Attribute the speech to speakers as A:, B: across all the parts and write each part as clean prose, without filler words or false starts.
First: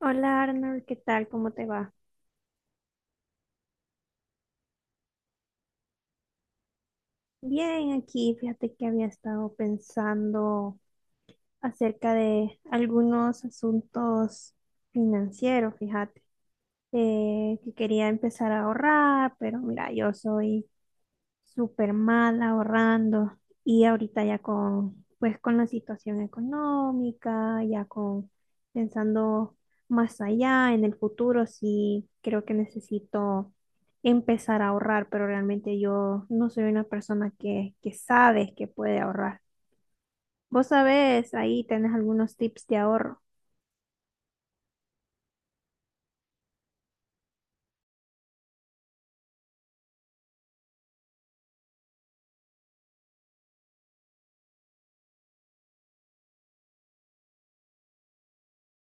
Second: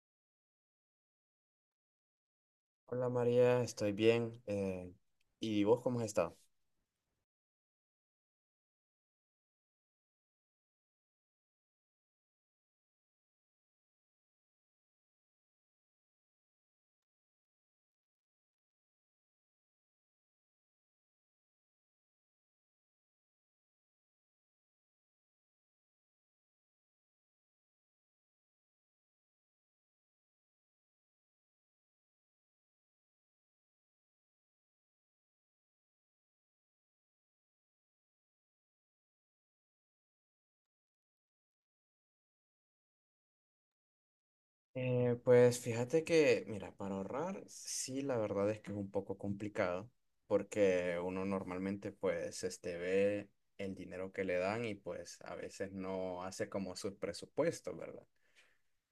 A: Hola Arnold, ¿qué tal? ¿Cómo te va?
B: Hola María, estoy bien. ¿Y vos cómo has estado?
A: Bien, aquí fíjate que había estado pensando acerca de algunos asuntos financieros, fíjate, que quería empezar a ahorrar, pero mira, yo soy súper mal ahorrando y ahorita ya con, pues con la situación económica, ya con pensando más allá en el futuro, sí creo que necesito empezar a ahorrar, pero realmente yo no soy una persona que sabe que puede ahorrar. Vos sabés, ahí tenés algunos tips de ahorro.
B: Pues fíjate que, mira, para ahorrar, sí, la verdad es que es un poco complicado porque uno normalmente pues este ve el dinero que le dan y pues a veces no hace como sus presupuestos, ¿verdad?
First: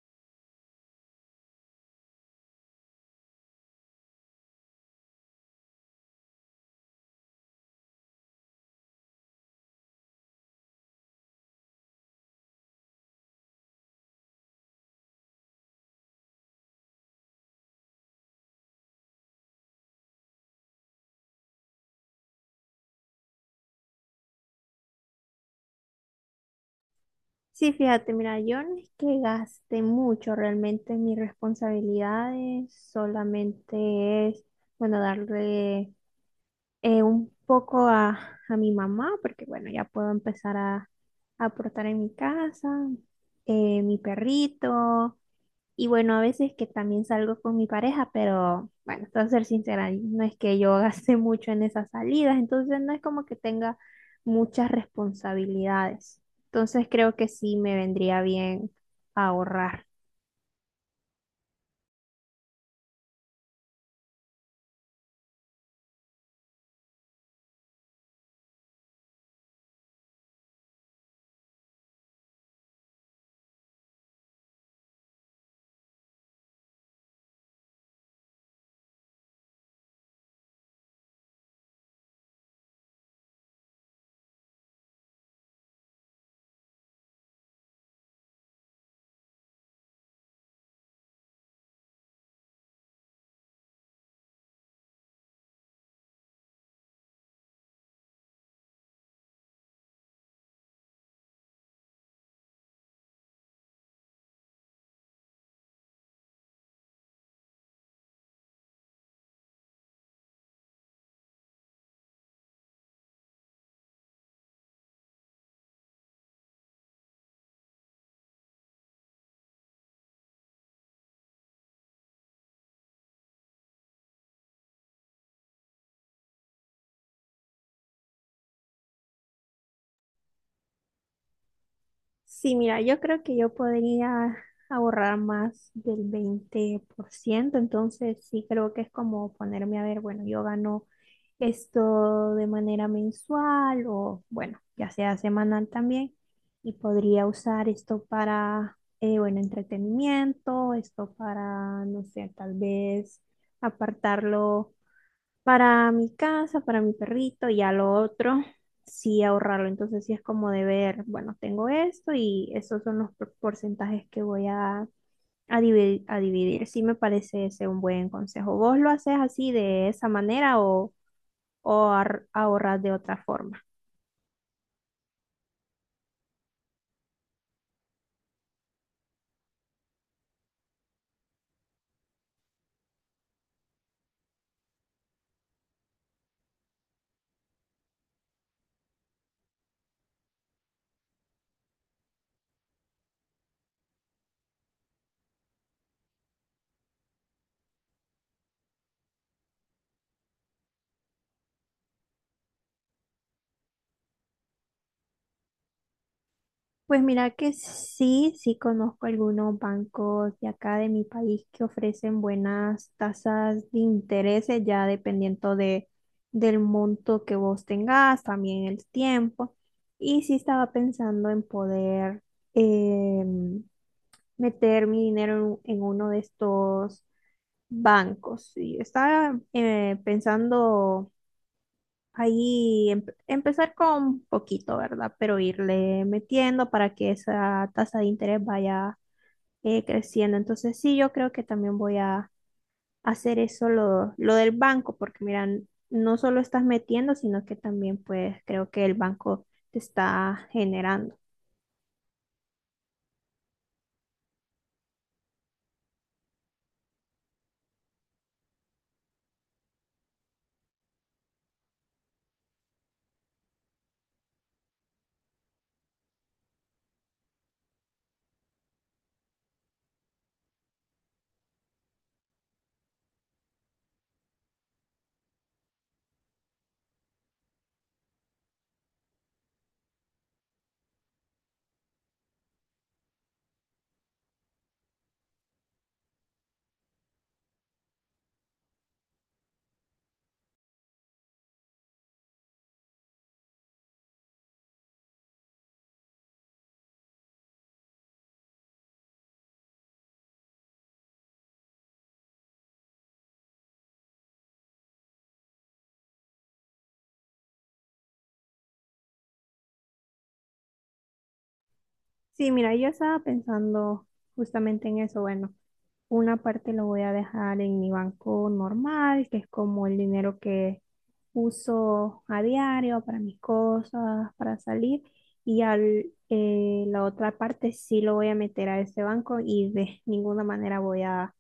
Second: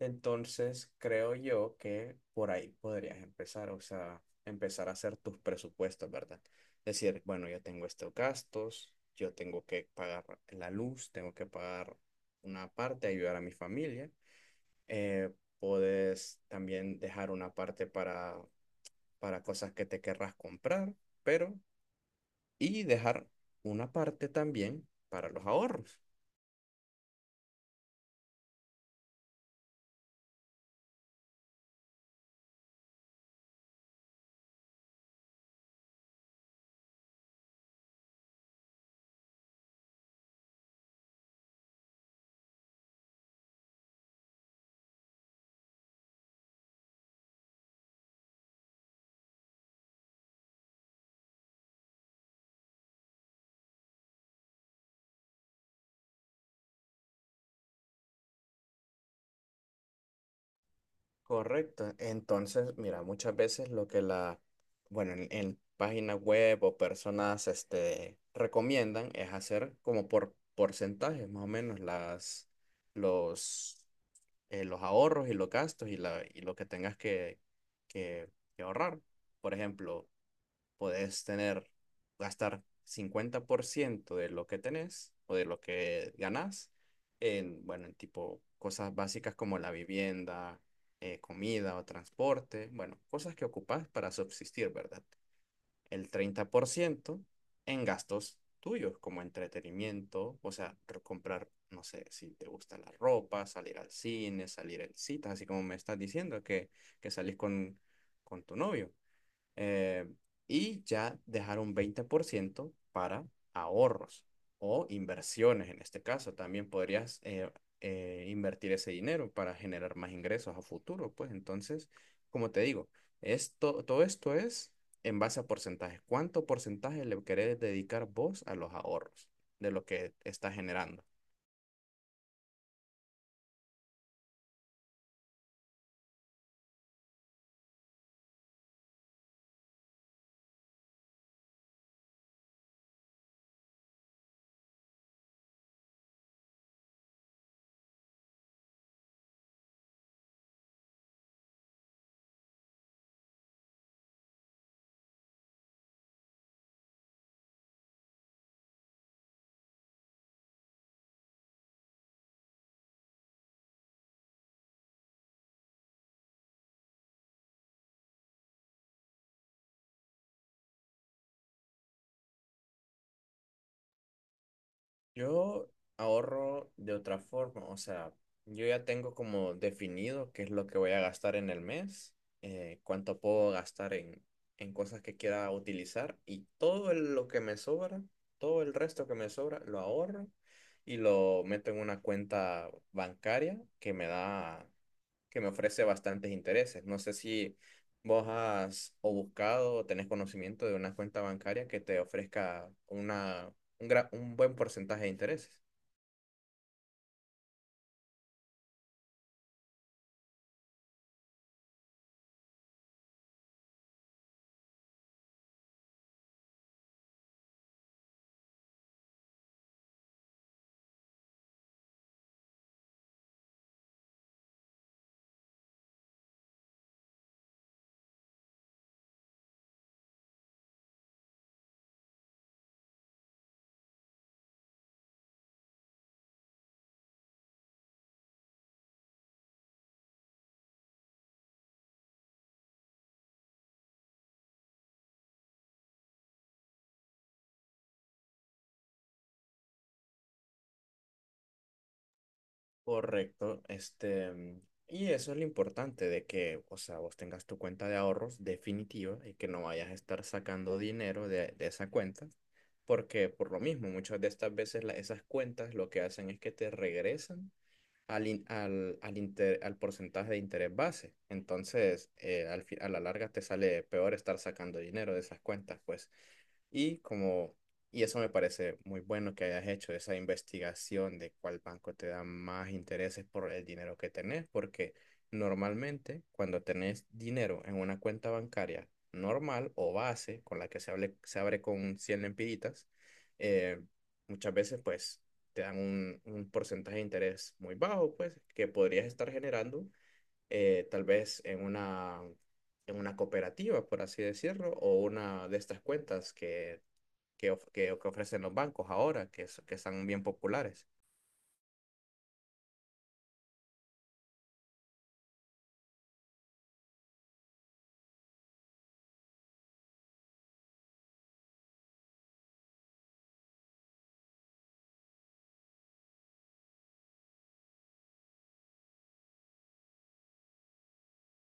B: Entonces, creo yo que por ahí podrías empezar, o sea, empezar a hacer tus presupuestos, ¿verdad? Decir, bueno, yo tengo estos gastos, yo tengo que pagar la luz, tengo que pagar una parte, ayudar a mi familia. Eh, Puedes también dejar una parte para cosas que te querrás comprar, pero, y dejar una parte también para los ahorros.
A: Sí, fíjate, mira, yo no es que gaste mucho realmente en mis responsabilidades, solamente es, bueno, darle un poco a mi mamá, porque bueno, ya puedo empezar a aportar en mi casa, mi perrito. Y bueno, a veces que también salgo con mi pareja, pero bueno, para ser sincera, no es que yo gaste mucho en esas salidas, entonces no es como que tenga muchas responsabilidades. Entonces creo que sí me vendría bien ahorrar.
B: Correcto. Entonces, mira, muchas veces lo que la, bueno, en páginas web o personas, este, recomiendan es hacer como por porcentajes, más o menos, las, los, los ahorros y los gastos y la, y lo que tengas que, que ahorrar. Por ejemplo, podés tener, gastar 50% de lo que tenés o de lo que ganás en, bueno, en tipo cosas básicas como la vivienda, comida o transporte, bueno, cosas que ocupás para subsistir, ¿verdad? El 30% en gastos tuyos como entretenimiento, o sea, comprar, no sé, si te gusta la ropa, salir al cine, salir en citas, así como me estás diciendo que salís con tu novio eh, y ya dejar un 20% para ahorros o inversiones en este caso. También podrías invertir ese dinero para generar más ingresos a futuro. Pues entonces, como te digo, esto, todo esto es en base a porcentajes. ¿Cuánto porcentaje le querés dedicar vos a los ahorros de lo que estás generando?
A: Sí, mira, yo creo que yo podría ahorrar más del 20%, entonces sí creo que es como ponerme a ver, bueno, yo gano esto de manera mensual o bueno, ya sea semanal también. Y podría usar esto para, bueno, entretenimiento, esto para, no sé, tal vez apartarlo para mi casa, para mi perrito y a lo otro, sí ahorrarlo. Entonces sí es como de ver, bueno, tengo esto y estos son los porcentajes que voy a dividir, a dividir. Sí me parece ese un buen consejo. ¿Vos lo haces así de esa manera o ahorrar de otra forma?
B: Yo ahorro de otra forma, o sea, yo ya tengo como definido qué es lo que voy a gastar en el mes, cuánto puedo gastar en cosas que quiera utilizar y todo lo que me sobra, todo el resto que me sobra, lo ahorro y lo meto en una cuenta bancaria que me da que me ofrece bastantes intereses. No sé si vos has o buscado o tenés conocimiento de una cuenta bancaria que te ofrezca una, un, un buen porcentaje de intereses.
A: Pues mira que sí, sí conozco algunos bancos de acá de mi país que ofrecen buenas tasas de intereses, ya dependiendo de, del monto que vos tengas, también el tiempo. Y sí estaba pensando en poder em, meter mi dinero en uno de estos bancos. Y estaba pensando ahí empezar con poquito, ¿verdad? Pero irle metiendo para que esa tasa de interés vaya creciendo. Entonces sí, yo creo que también voy a hacer eso lo del banco, porque mira, no solo estás metiendo, sino que también pues creo que el banco te está generando.
B: Correcto, este, y eso es lo importante de que, o sea, vos tengas tu cuenta de ahorros definitiva y que no vayas a estar sacando dinero de esa cuenta, porque por lo mismo, muchas de estas veces esas cuentas lo que hacen es que te regresan al, al porcentaje de interés base. Entonces, al a la larga te sale peor estar sacando dinero de esas cuentas, pues. Y como, y eso me parece muy bueno que hayas hecho esa investigación de cuál banco te da más intereses por el dinero que tenés, porque normalmente cuando tenés dinero en una cuenta bancaria normal o base, con la que se, se abre con 100 lempiritas, eh, muchas veces pues te dan un porcentaje de interés muy bajo, pues, que podrías estar generando tal vez en una cooperativa, por así decirlo, o una de estas cuentas que, que ofrecen los bancos ahora, que, que están bien populares.
A: Sí, mira, yo estaba pensando justamente en eso. Bueno, una parte lo voy a dejar en mi banco normal, que es como el dinero que uso a diario para mis cosas, para salir, y al, la otra parte sí lo voy a meter a ese banco y de ninguna manera voy a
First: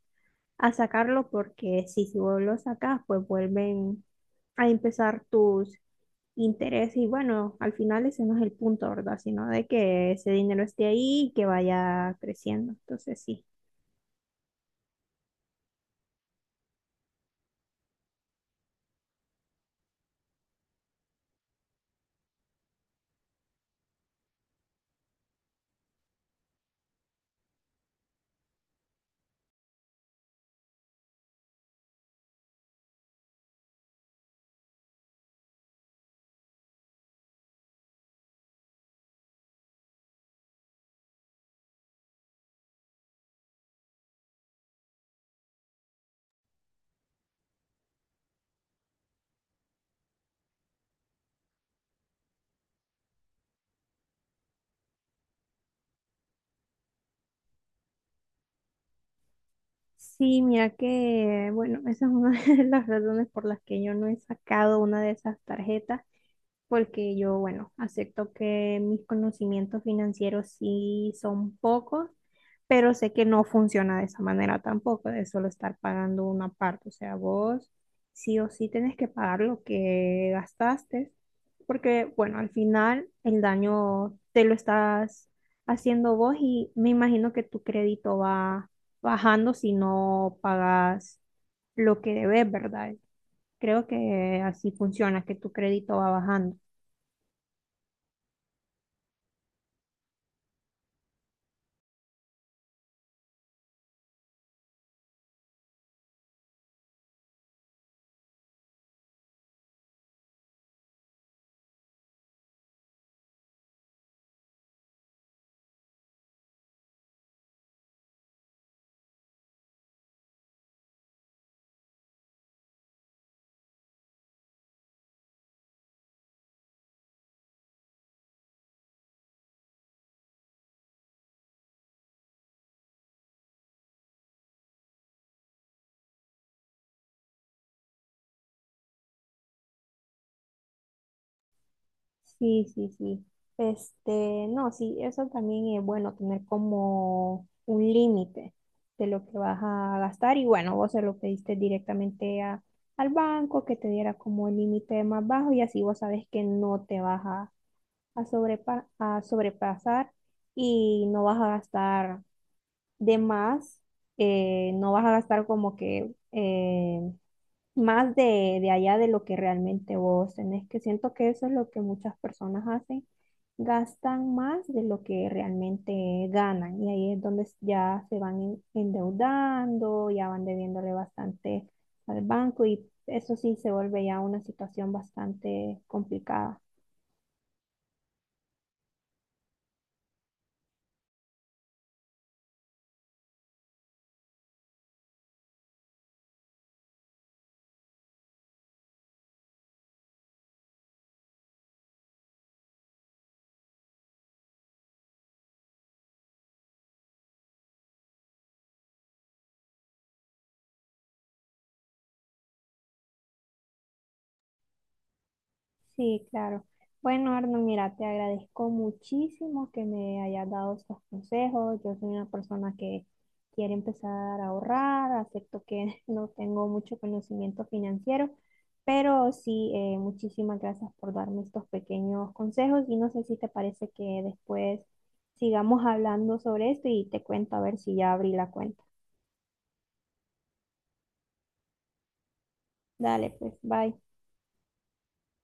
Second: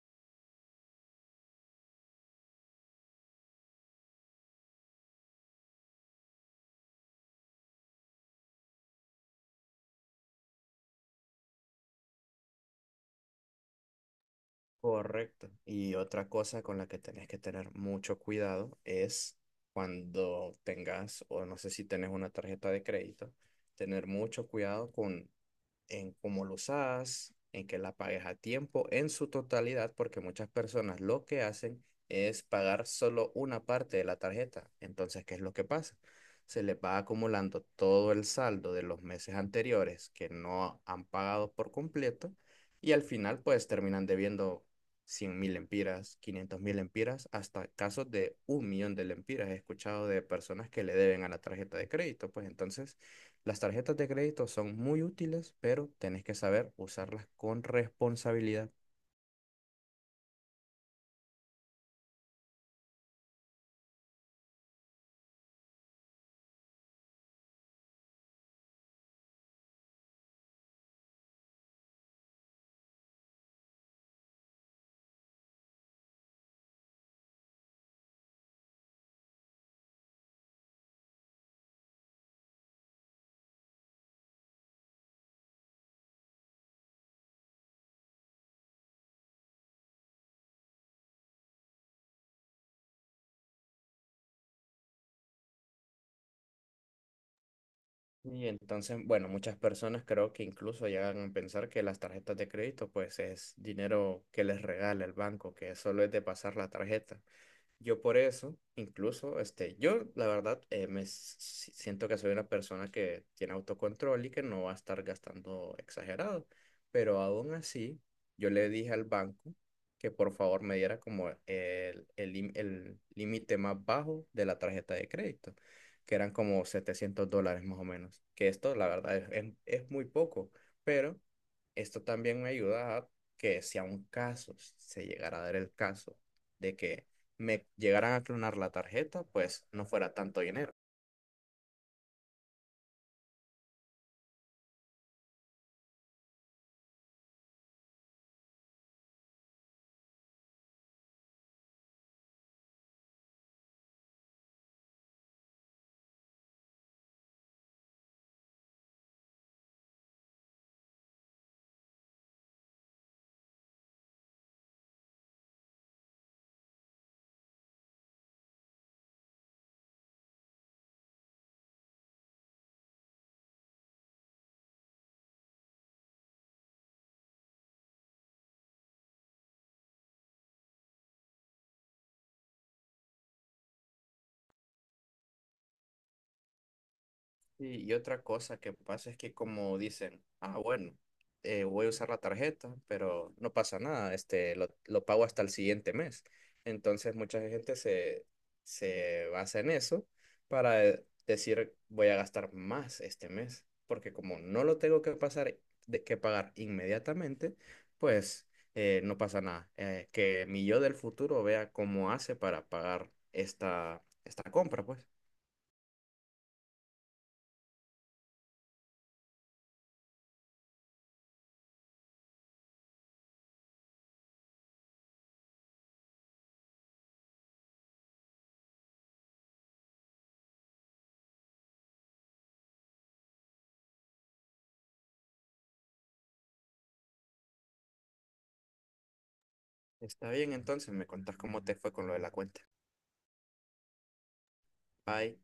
A: a sacarlo porque si vos lo sacas, pues vuelven a empezar tus intereses y bueno, al final ese no es el punto, ¿verdad? Sino de que ese dinero esté ahí y que vaya creciendo. Entonces sí.
B: Correcto. Y otra cosa con la que tenés que tener mucho cuidado es cuando tengas, o no sé si tenés una tarjeta de crédito, tener mucho cuidado con en cómo lo usas, en que la pagues a tiempo, en su totalidad, porque muchas personas lo que hacen es pagar solo una parte de la tarjeta. Entonces, ¿qué es lo que pasa? Se les va acumulando todo el saldo de los meses anteriores que no han pagado por completo y al final pues terminan debiendo 100.000 empiras, 500.000 empiras, hasta casos de 1.000.000 de lempiras. He escuchado de personas que le deben a la tarjeta de crédito, pues entonces las tarjetas de crédito son muy útiles, pero tenés que saber usarlas con responsabilidad.
A: Sí, mira que, bueno, esa es una de las razones por las que yo no he sacado una de esas tarjetas porque yo, bueno, acepto que mis conocimientos financieros sí son pocos, pero sé que no funciona de esa manera tampoco, de solo estar pagando una parte. O sea, vos sí o sí tenés que pagar lo que gastaste, porque, bueno, al final el daño te lo estás haciendo vos y me imagino que tu crédito va bajando si no pagas lo que debes, ¿verdad? Creo que así funciona, que tu crédito va bajando.
B: Y entonces, bueno, muchas personas creo que incluso llegan a pensar que las tarjetas de crédito pues es dinero que les regala el banco, que solo es de pasar la tarjeta. Yo por eso, incluso, este, yo la verdad siento que soy una persona que tiene autocontrol y que no va a estar gastando exagerado, pero aún así yo le dije al banco que por favor me diera como el, el límite más bajo de la tarjeta de crédito, que eran como $700 más o menos, que esto la verdad es es muy poco, pero esto también me ayuda a que si a un caso se llegara a dar el caso de que me llegaran a clonar la tarjeta, pues no fuera tanto dinero.
A: Sí, sí, sí. Este, no, sí, eso también es bueno tener como un límite de lo que vas a gastar y bueno, vos se lo pediste directamente a- al banco que te diera como el límite más bajo y así vos sabes que no te vas a, a sobrepasar y no vas a gastar de más, no vas a gastar como que más de allá de lo que realmente vos tenés, que siento que eso es lo que muchas personas hacen, gastan más de lo que realmente ganan y ahí es donde ya se van endeudando, ya van debiéndole bastante al banco y eso sí se vuelve ya una situación bastante complicada.
B: Sí, y otra cosa que pasa es que como dicen, ah, bueno, voy a usar la tarjeta, pero no pasa nada, este, lo pago hasta el siguiente mes. Entonces mucha gente se, se basa en eso para decir, voy a gastar más este mes, porque como no lo tengo que pasar, de, que pagar inmediatamente, pues no pasa nada. Que mi yo del futuro vea cómo hace para pagar esta, esta compra, pues.
A: Sí, claro. Bueno, Arno, mira, te agradezco muchísimo que me hayas dado estos consejos. Yo soy una persona que quiere empezar a ahorrar, acepto que no tengo mucho conocimiento financiero, pero sí, muchísimas gracias por darme estos pequeños consejos y no sé si te parece que después sigamos hablando sobre esto y te cuento a ver si ya abrí la cuenta.
B: Está bien, entonces me contás cómo te fue con lo de la cuenta.
A: Dale, pues, bye.
B: Bye.